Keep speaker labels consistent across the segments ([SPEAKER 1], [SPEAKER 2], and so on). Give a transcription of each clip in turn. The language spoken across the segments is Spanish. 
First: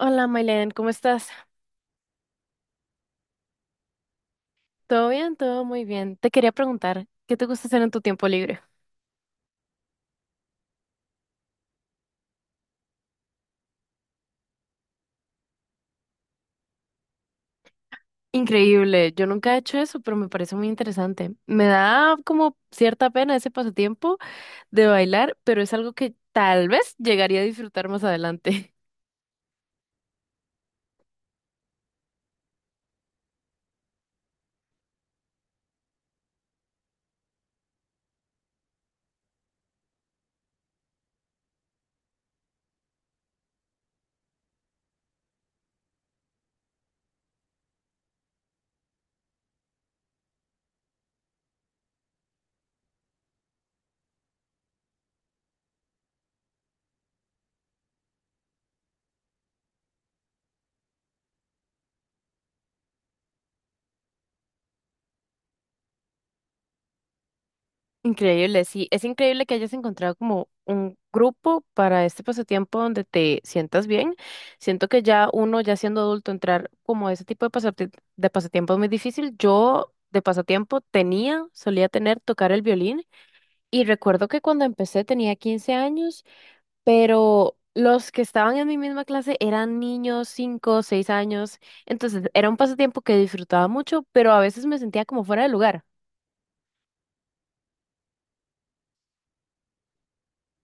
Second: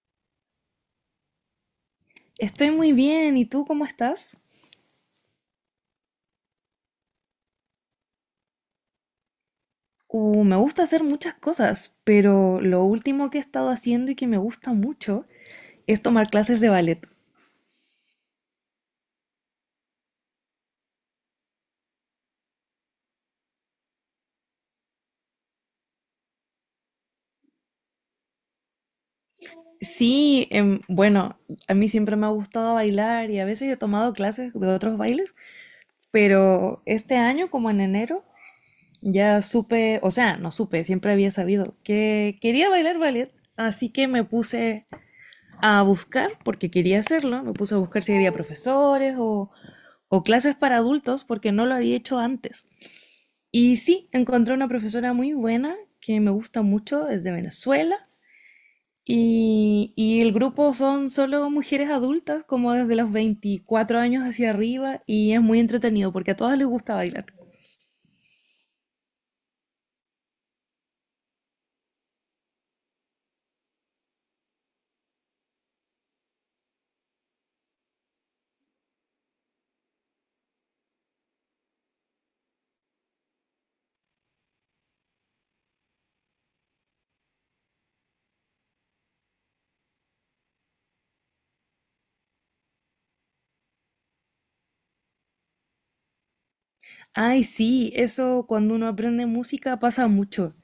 [SPEAKER 1] Hola, Mailen, ¿cómo estás?
[SPEAKER 2] Estoy muy bien, ¿y tú cómo estás?
[SPEAKER 1] ¿Todo bien? Todo muy bien. Te quería preguntar, ¿qué te gusta hacer en tu tiempo libre?
[SPEAKER 2] Me gusta hacer muchas cosas, pero lo último que he estado haciendo y que me gusta mucho es tomar clases de ballet.
[SPEAKER 1] Increíble, yo nunca he hecho eso, pero me parece muy interesante. Me da como cierta pena ese pasatiempo de bailar, pero es algo que tal vez llegaría a disfrutar más adelante.
[SPEAKER 2] Sí, bueno, a mí siempre me ha gustado bailar y a veces he tomado clases de otros bailes, pero este año, como en enero, ya supe, o sea, no supe, siempre había sabido que quería bailar ballet, así que me puse a buscar, porque quería hacerlo, me puse a buscar si había profesores o clases para adultos, porque no lo había hecho antes. Y sí, encontré una profesora muy buena que me gusta mucho desde Venezuela. Y el grupo son solo mujeres adultas, como desde los 24 años hacia arriba, y es muy entretenido porque a todas les gusta bailar.
[SPEAKER 1] Increíble, sí, es increíble que hayas encontrado como un grupo para este pasatiempo donde te sientas bien. Siento que ya uno, ya siendo adulto, entrar como a ese tipo de pasatiempo es muy difícil. Yo de pasatiempo tenía, solía tener tocar el violín y recuerdo que cuando empecé tenía 15 años, pero los que estaban en mi misma clase eran niños, 5 6 años, entonces era un pasatiempo que disfrutaba mucho, pero a veces me sentía como fuera de lugar.
[SPEAKER 2] Ay, sí, eso cuando uno aprende música pasa mucho.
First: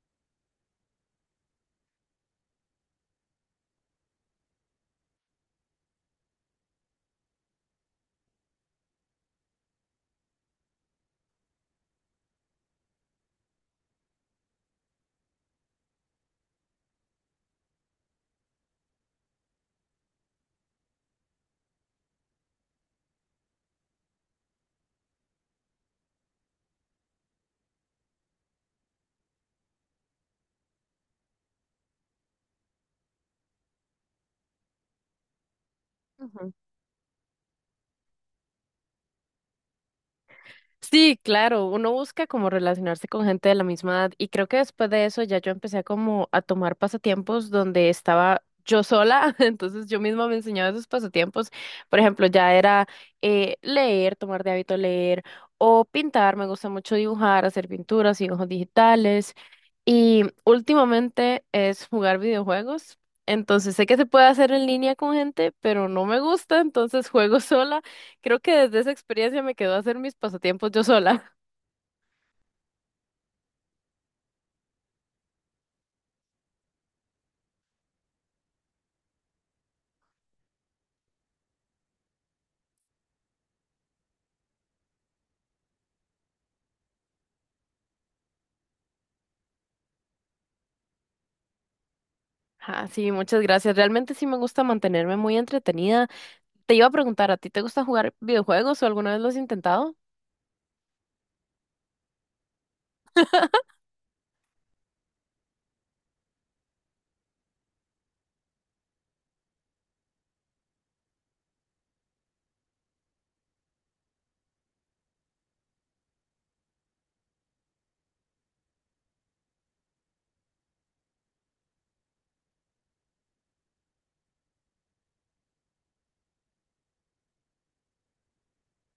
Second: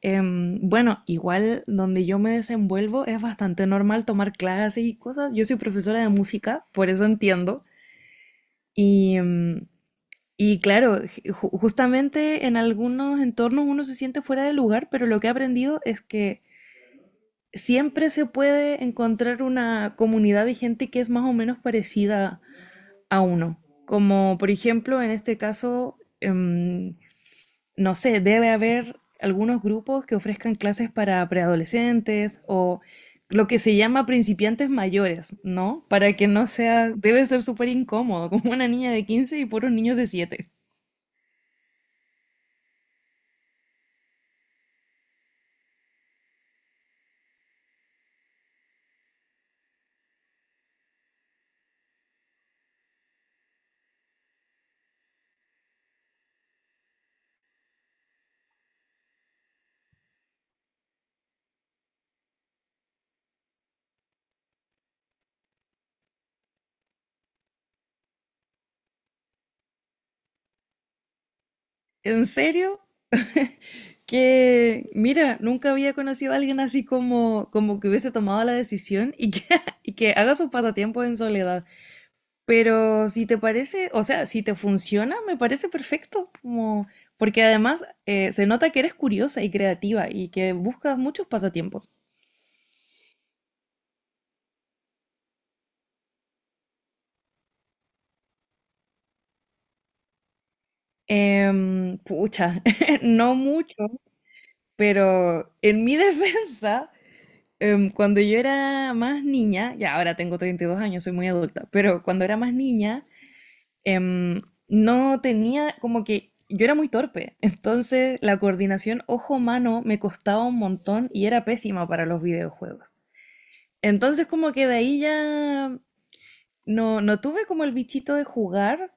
[SPEAKER 2] Bueno, igual donde yo me desenvuelvo es bastante normal tomar clases y cosas. Yo soy profesora de música, por eso entiendo. Y, em, y claro, justamente en algunos entornos uno se siente fuera de lugar, pero lo que he aprendido es que siempre se puede encontrar una comunidad de gente que es más o menos parecida a uno. Como por ejemplo, en este caso, no sé, debe haber algunos grupos que ofrezcan clases para preadolescentes o lo que se llama principiantes mayores, ¿no? Para que no sea, debe ser súper incómodo, como una niña de 15 y puros niños de 7.
[SPEAKER 1] Sí, claro, uno busca como relacionarse con gente de la misma edad y creo que después de eso ya yo empecé a como a tomar pasatiempos donde estaba yo sola, entonces yo misma me enseñaba esos pasatiempos, por ejemplo, ya era leer, tomar de hábito leer o pintar, me gusta mucho dibujar, hacer pinturas, dibujos digitales y últimamente es jugar videojuegos, entonces sé que se puede hacer en línea con gente, pero no me gusta, entonces juego sola. Creo que desde esa experiencia me quedó hacer mis pasatiempos yo sola.
[SPEAKER 2] ¿En serio? Que, mira, nunca había conocido a alguien así como, como que hubiese tomado la decisión y que, y que haga sus pasatiempos en soledad. Pero si te parece, o sea, si te funciona, me parece perfecto, como, porque además se nota que eres curiosa y creativa y que buscas muchos pasatiempos.
[SPEAKER 1] Ah, sí, muchas gracias. Realmente sí me gusta mantenerme muy entretenida. Te iba a preguntar, ¿a ti te gusta jugar videojuegos o alguna vez lo has intentado?
[SPEAKER 2] Pucha, no mucho, pero en mi defensa, cuando yo era más niña, ya ahora tengo 32 años, soy muy adulta, pero cuando era más niña, em, no tenía como que yo era muy torpe, entonces la coordinación ojo-mano me costaba un montón y era pésima para los videojuegos. Entonces como que de ahí ya no, no tuve como el bichito de jugar,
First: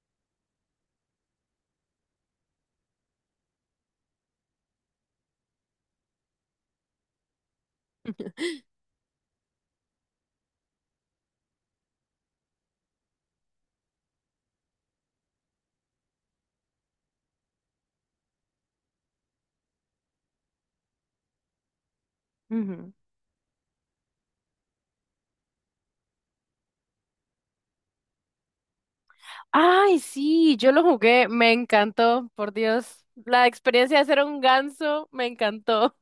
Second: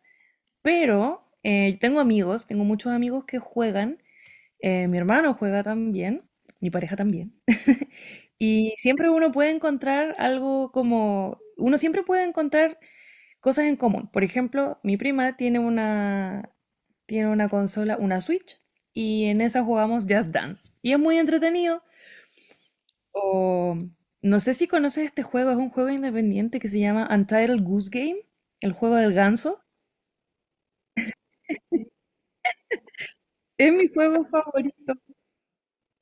[SPEAKER 2] pero tengo amigos, tengo muchos amigos que juegan, mi hermano juega también, mi pareja también. Y siempre uno puede encontrar algo como, uno siempre puede encontrar cosas en común. Por ejemplo, mi prima tiene una consola, una Switch, y en esa jugamos Just Dance. Y es muy entretenido.
[SPEAKER 1] Ujú.
[SPEAKER 2] O no sé si conoces este juego, es un juego independiente que se llama Untitled Goose Game, el juego del ganso.
[SPEAKER 1] Ay, sí, yo lo jugué, me encantó, por Dios. La
[SPEAKER 2] Es mi
[SPEAKER 1] experiencia de ser
[SPEAKER 2] juego
[SPEAKER 1] un
[SPEAKER 2] favorito.
[SPEAKER 1] ganso me encantó.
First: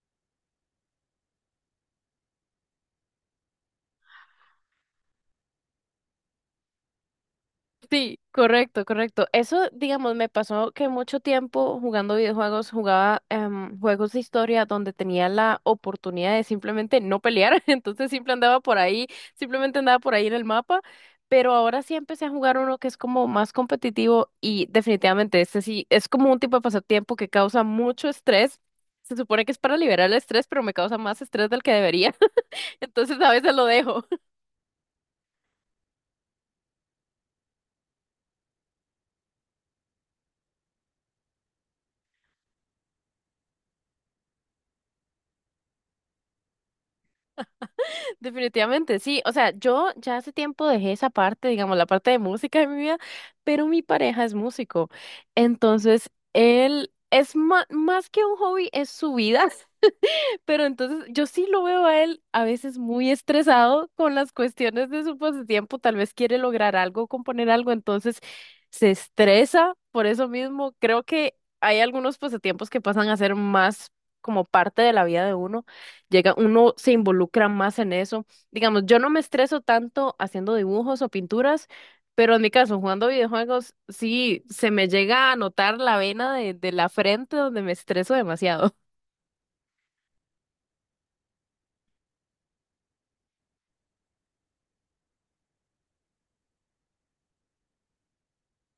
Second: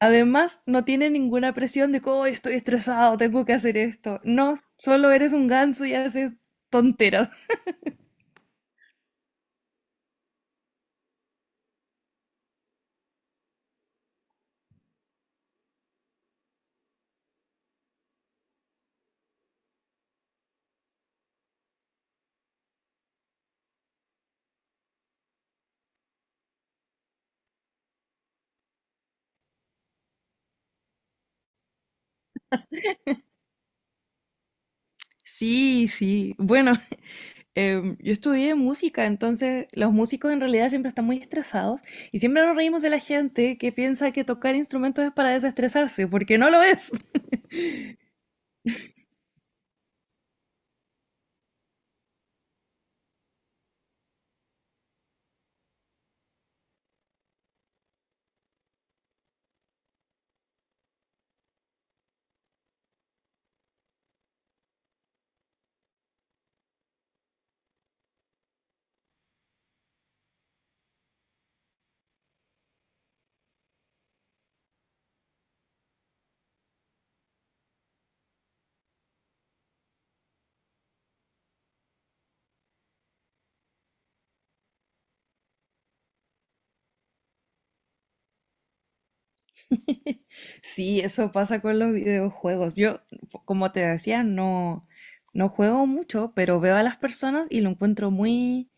[SPEAKER 2] Además, no tiene ninguna presión de que: "Oh, estoy estresado, tengo que hacer esto. No, solo eres un ganso y haces tonteras".
[SPEAKER 1] Sí, correcto, correcto. Eso, digamos, me pasó que mucho tiempo jugando videojuegos, jugaba juegos de historia donde tenía la oportunidad de simplemente no pelear, entonces siempre andaba por ahí, simplemente andaba por ahí en el mapa, pero ahora sí empecé a jugar uno que es como más competitivo y definitivamente este sí es como un tipo de pasatiempo que causa mucho estrés. Se supone que es para liberar el estrés, pero me causa más estrés del que debería, entonces a veces lo dejo.
[SPEAKER 2] Sí, sí. Bueno, yo estudié música, entonces los músicos en realidad siempre están muy estresados y siempre nos reímos de la gente que piensa que tocar instrumentos es para desestresarse, porque no lo es.
[SPEAKER 1] Definitivamente, sí. O sea, yo ya hace tiempo dejé esa parte, digamos, la parte de música de mi vida, pero mi pareja es músico. Entonces, él es más que un hobby, es su vida. Pero entonces yo sí lo veo a él a veces muy estresado con las cuestiones de su pasatiempo, tal vez quiere lograr algo, componer algo, entonces se estresa por eso mismo. Creo que hay algunos pasatiempos que pasan a ser más como parte de la vida de uno. Llega, uno se involucra más en eso. Digamos, yo no me estreso tanto haciendo dibujos o pinturas. Pero en mi caso, jugando videojuegos, sí, se me llega a notar la vena de la frente donde me estreso demasiado.
[SPEAKER 2] Sí, eso pasa con los videojuegos. Yo, como te decía, no, no juego mucho, pero veo a las personas y lo encuentro muy,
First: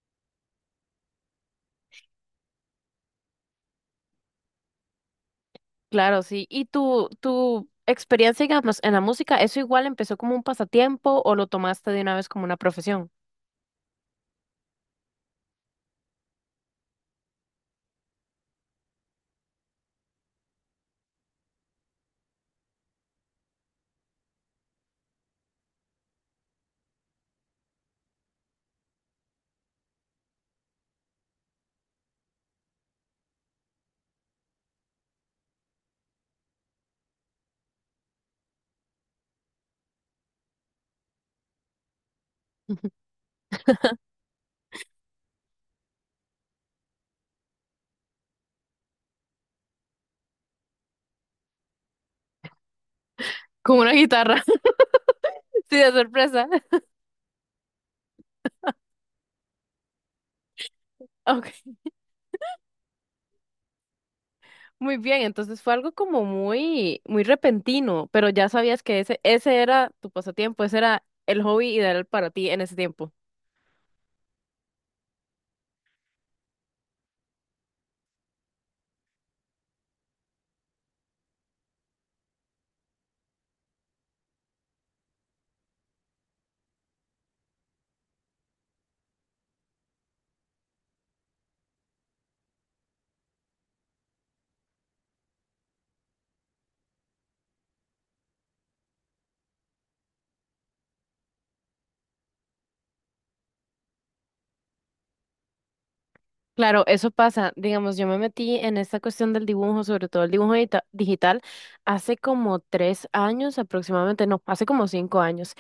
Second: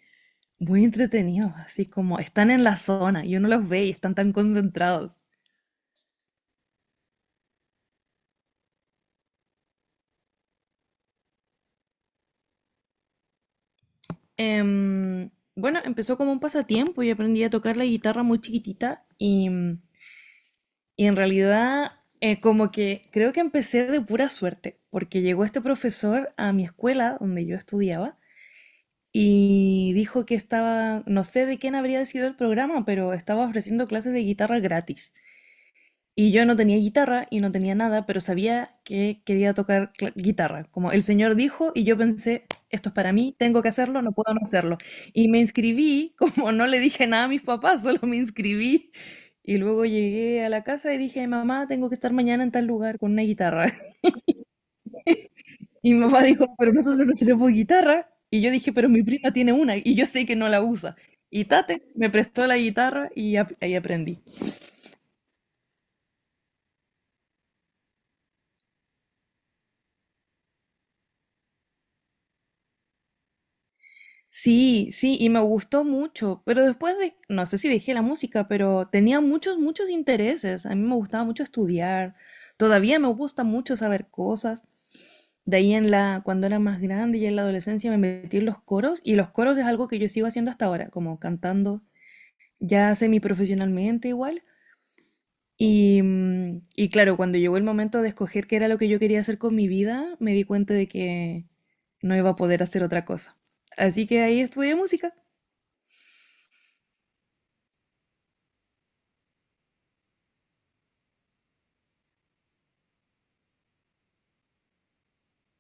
[SPEAKER 2] muy entretenido, así como están en la zona y uno los ve y están tan concentrados.
[SPEAKER 1] Claro, sí. ¿Y tu experiencia, digamos, en la música, eso igual empezó como un pasatiempo o lo tomaste de una vez como una profesión?
[SPEAKER 2] Em, bueno, empezó como un pasatiempo y aprendí a tocar la guitarra muy chiquitita Y en realidad, como que creo que empecé de pura suerte, porque llegó este profesor a mi escuela donde yo estudiaba y dijo que estaba, no sé de quién habría sido el programa, pero estaba ofreciendo clases de guitarra gratis. Y yo no tenía guitarra y no tenía nada, pero sabía que quería tocar guitarra. Como el señor dijo, y yo pensé, esto es para mí, tengo que hacerlo, no puedo no hacerlo. Y me inscribí, como no le dije nada a mis papás, solo me inscribí. Y luego llegué a la casa y dije: mamá, tengo que estar mañana en tal lugar con una guitarra.
[SPEAKER 1] Como una guitarra. Sí, de
[SPEAKER 2] Y mi papá
[SPEAKER 1] sorpresa.
[SPEAKER 2] dijo: pero nosotros no tenemos guitarra. Y yo dije: pero mi prima tiene una y yo sé que no la usa. Y
[SPEAKER 1] Ok,
[SPEAKER 2] Tate me prestó la guitarra y ahí aprendí.
[SPEAKER 1] muy bien. Entonces fue algo como muy, muy repentino, pero ya sabías que ese era tu pasatiempo, ese era el hobby ideal para ti en ese tiempo.
[SPEAKER 2] Sí, sí, y me gustó mucho, pero después de, no sé si dejé la música, pero tenía muchos, muchos intereses. A mí me gustaba mucho estudiar, todavía me gusta mucho saber cosas. De ahí en la, cuando era más grande y en la adolescencia me metí en los coros y los coros es algo que yo sigo haciendo hasta ahora, como cantando ya semiprofesionalmente igual. Y claro, cuando llegó el momento de escoger qué era lo que yo quería hacer con mi vida, me di cuenta de que no iba a poder hacer otra cosa. Así que ahí estudié música.
[SPEAKER 1] Claro, eso pasa. Digamos, yo me metí en esta cuestión del dibujo, sobre todo el dibujo digital, hace como 3 años aproximadamente, no, hace como 5 años.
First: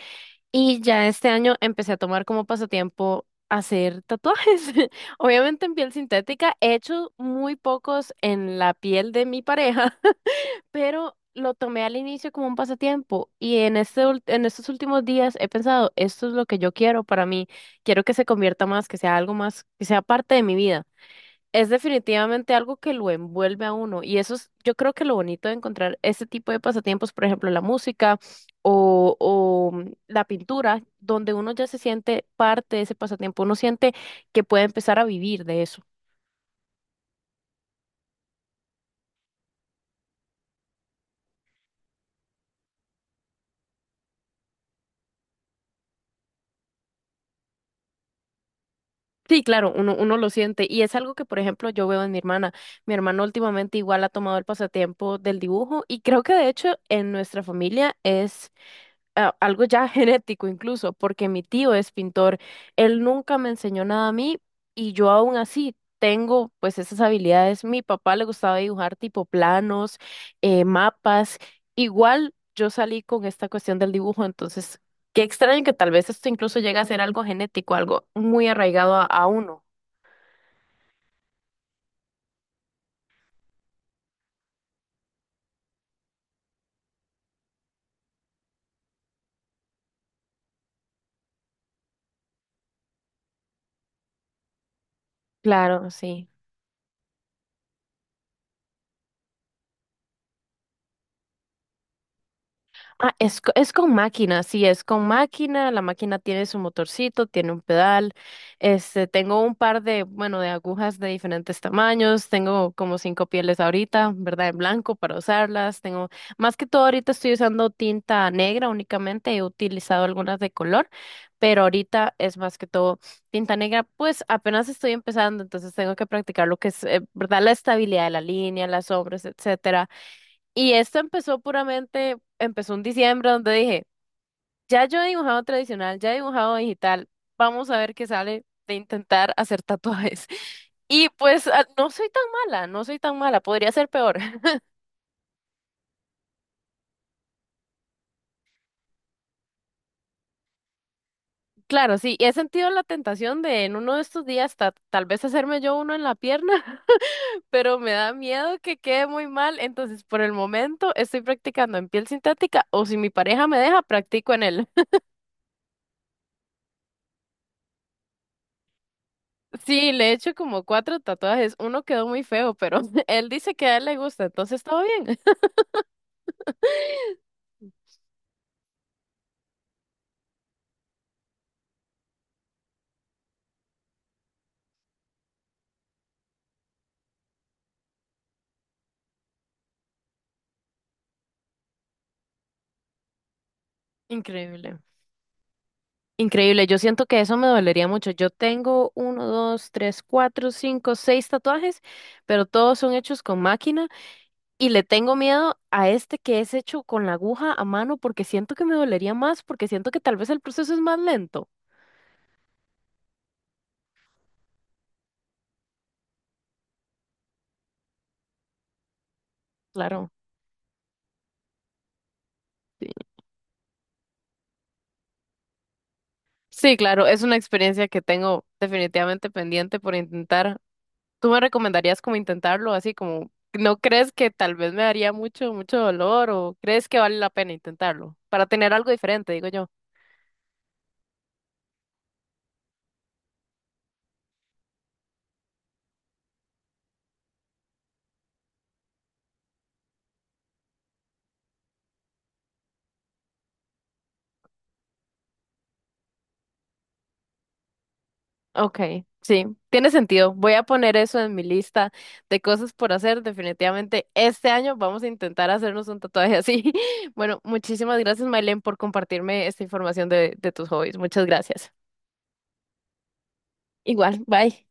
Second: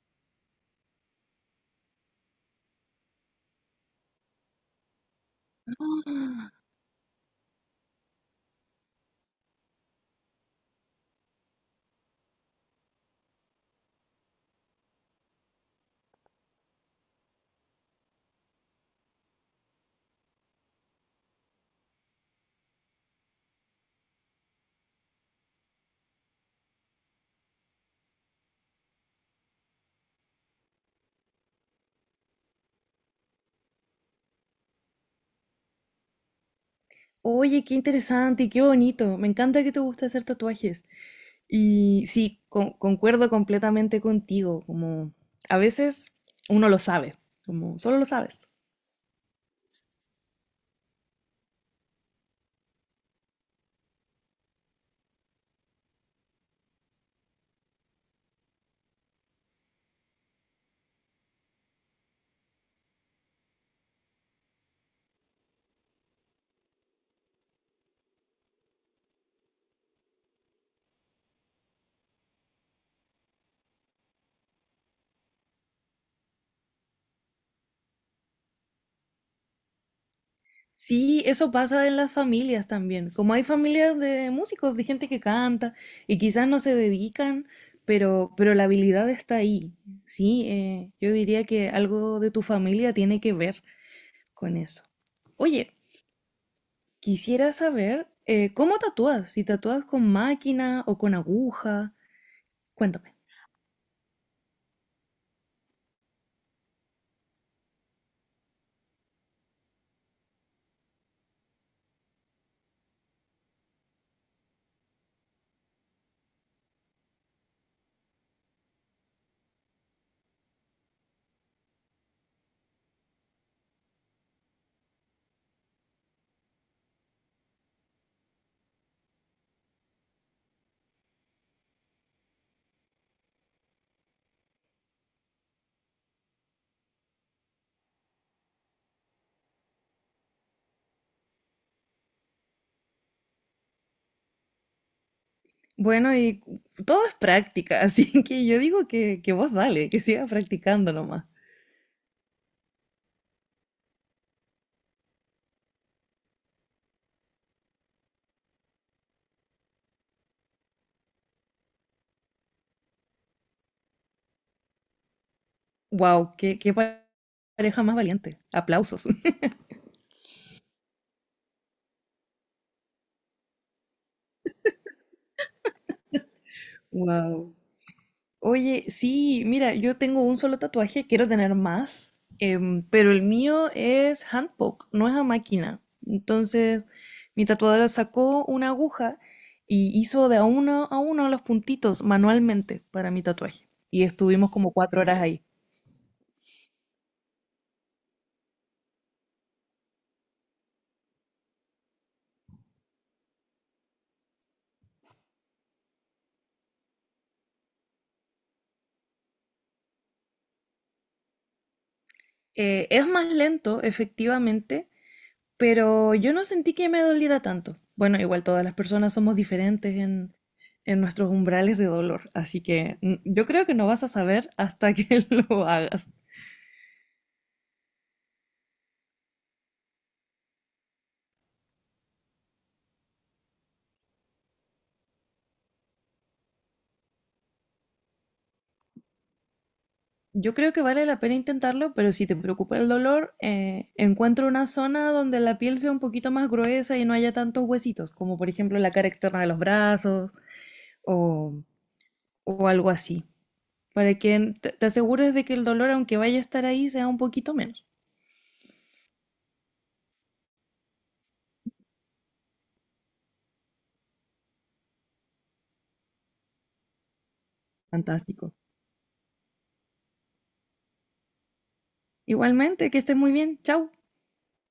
[SPEAKER 1] Y ya este año empecé a tomar como pasatiempo hacer tatuajes. Obviamente en piel
[SPEAKER 2] Ah,
[SPEAKER 1] sintética, he hecho muy pocos en la piel de mi pareja, pero lo tomé al inicio como un pasatiempo y en estos últimos días he pensado, esto es lo que yo quiero para mí, quiero que se convierta más, que sea algo más, que sea parte de mi vida. Es definitivamente algo que lo envuelve a uno y eso es, yo creo que lo bonito de encontrar este tipo de pasatiempos, por ejemplo, la música o la pintura, donde uno ya se siente parte de ese pasatiempo, uno siente que puede empezar a vivir de eso.
[SPEAKER 2] oye, qué interesante y qué bonito. Me encanta que te guste hacer tatuajes. Y sí, concuerdo completamente contigo. Como a veces uno lo sabe, como solo lo sabes.
[SPEAKER 1] Sí, claro, uno lo siente y es algo que, por ejemplo, yo veo en mi hermana. Mi hermana últimamente igual ha tomado el pasatiempo del dibujo y creo que de hecho en nuestra familia es algo ya genético incluso, porque mi tío es pintor. Él nunca me enseñó nada a mí y yo aún así tengo pues esas habilidades. Mi papá le gustaba dibujar tipo planos, mapas. Igual yo salí con esta cuestión del dibujo, entonces qué extraño que tal vez esto incluso llegue a ser algo genético, algo muy arraigado a uno.
[SPEAKER 2] Sí, eso pasa en las familias también. Como hay familias de músicos, de gente que canta y quizás no se dedican, pero la habilidad está ahí. Sí, yo diría que algo de tu familia tiene que ver con eso. Oye,
[SPEAKER 1] Claro, sí.
[SPEAKER 2] quisiera saber cómo tatúas, si tatúas con máquina o con aguja.
[SPEAKER 1] Ah,
[SPEAKER 2] Cuéntame.
[SPEAKER 1] es con máquina, sí, es con máquina. La máquina tiene su motorcito, tiene un pedal. Este, tengo un par de, bueno, de agujas de diferentes tamaños. Tengo como cinco pieles ahorita, ¿verdad? En blanco para usarlas. Tengo, más que todo ahorita estoy usando tinta negra únicamente. He utilizado algunas de color, pero ahorita es más que todo tinta negra. Pues apenas estoy empezando, entonces tengo que practicar lo que es, ¿verdad? La estabilidad de la línea, las sombras, etcétera y esto empezó puramente, empezó en diciembre donde dije, ya yo he dibujado tradicional, ya he dibujado digital, vamos a ver qué sale de intentar hacer tatuajes. Y pues no soy tan mala, no soy tan mala, podría ser peor.
[SPEAKER 2] Bueno, y todo es práctica, así que yo digo que vos dale, que sigas practicando nomás.
[SPEAKER 1] Claro, sí, he sentido la tentación de en uno de estos días tal vez hacerme yo uno en la pierna, pero me da miedo que quede muy mal, entonces por el momento estoy practicando en piel sintética o si mi pareja me deja, practico en él.
[SPEAKER 2] Wow, qué pareja más valiente. Aplausos.
[SPEAKER 1] Sí, le he hecho como cuatro tatuajes. Uno quedó muy feo, pero él dice que a él le gusta, entonces todo bien.
[SPEAKER 2] Wow. Oye, sí, mira, yo tengo un solo tatuaje, quiero tener más, pero el mío es handpoke, no es a máquina. Entonces, mi tatuadora sacó una aguja y hizo de a uno los puntitos manualmente para mi tatuaje. Y estuvimos como
[SPEAKER 1] Increíble.
[SPEAKER 2] 4 horas ahí.
[SPEAKER 1] Increíble, yo siento que eso me dolería mucho. Yo tengo uno, dos, tres, cuatro, cinco, seis tatuajes, pero todos son hechos con máquina. Y le tengo miedo a este que es hecho con la aguja a mano porque siento que me dolería más, porque siento que tal vez el proceso es más lento.
[SPEAKER 2] Es más lento, efectivamente, pero yo no sentí que me doliera tanto. Bueno, igual todas las personas somos diferentes
[SPEAKER 1] Claro.
[SPEAKER 2] en nuestros umbrales de dolor, así
[SPEAKER 1] Sí,
[SPEAKER 2] que yo creo que no vas a saber hasta que lo hagas.
[SPEAKER 1] sí, claro, es una experiencia que tengo definitivamente pendiente por intentar. ¿Tú me recomendarías como intentarlo así como, no crees que tal vez me daría mucho, mucho dolor o crees que vale la pena intentarlo para tener algo diferente, digo yo?
[SPEAKER 2] Yo creo que vale la pena intentarlo, pero si te preocupa el dolor, encuentra una zona donde la piel sea un poquito más gruesa y no haya tantos huesitos, como por ejemplo la cara externa de los brazos o, o algo así, para que te asegures de que el dolor, aunque vaya a estar ahí, sea un poquito menos.
[SPEAKER 1] Okay, sí, tiene sentido. Voy a poner eso en mi lista de cosas por hacer. Definitivamente este año vamos a intentar hacernos un tatuaje así. Bueno, muchísimas gracias,
[SPEAKER 2] Fantástico.
[SPEAKER 1] Mailen, por compartirme esta información de tus hobbies. Muchas gracias.
[SPEAKER 2] Igualmente, que estés muy bien. Chao.
[SPEAKER 1] Igual, bye.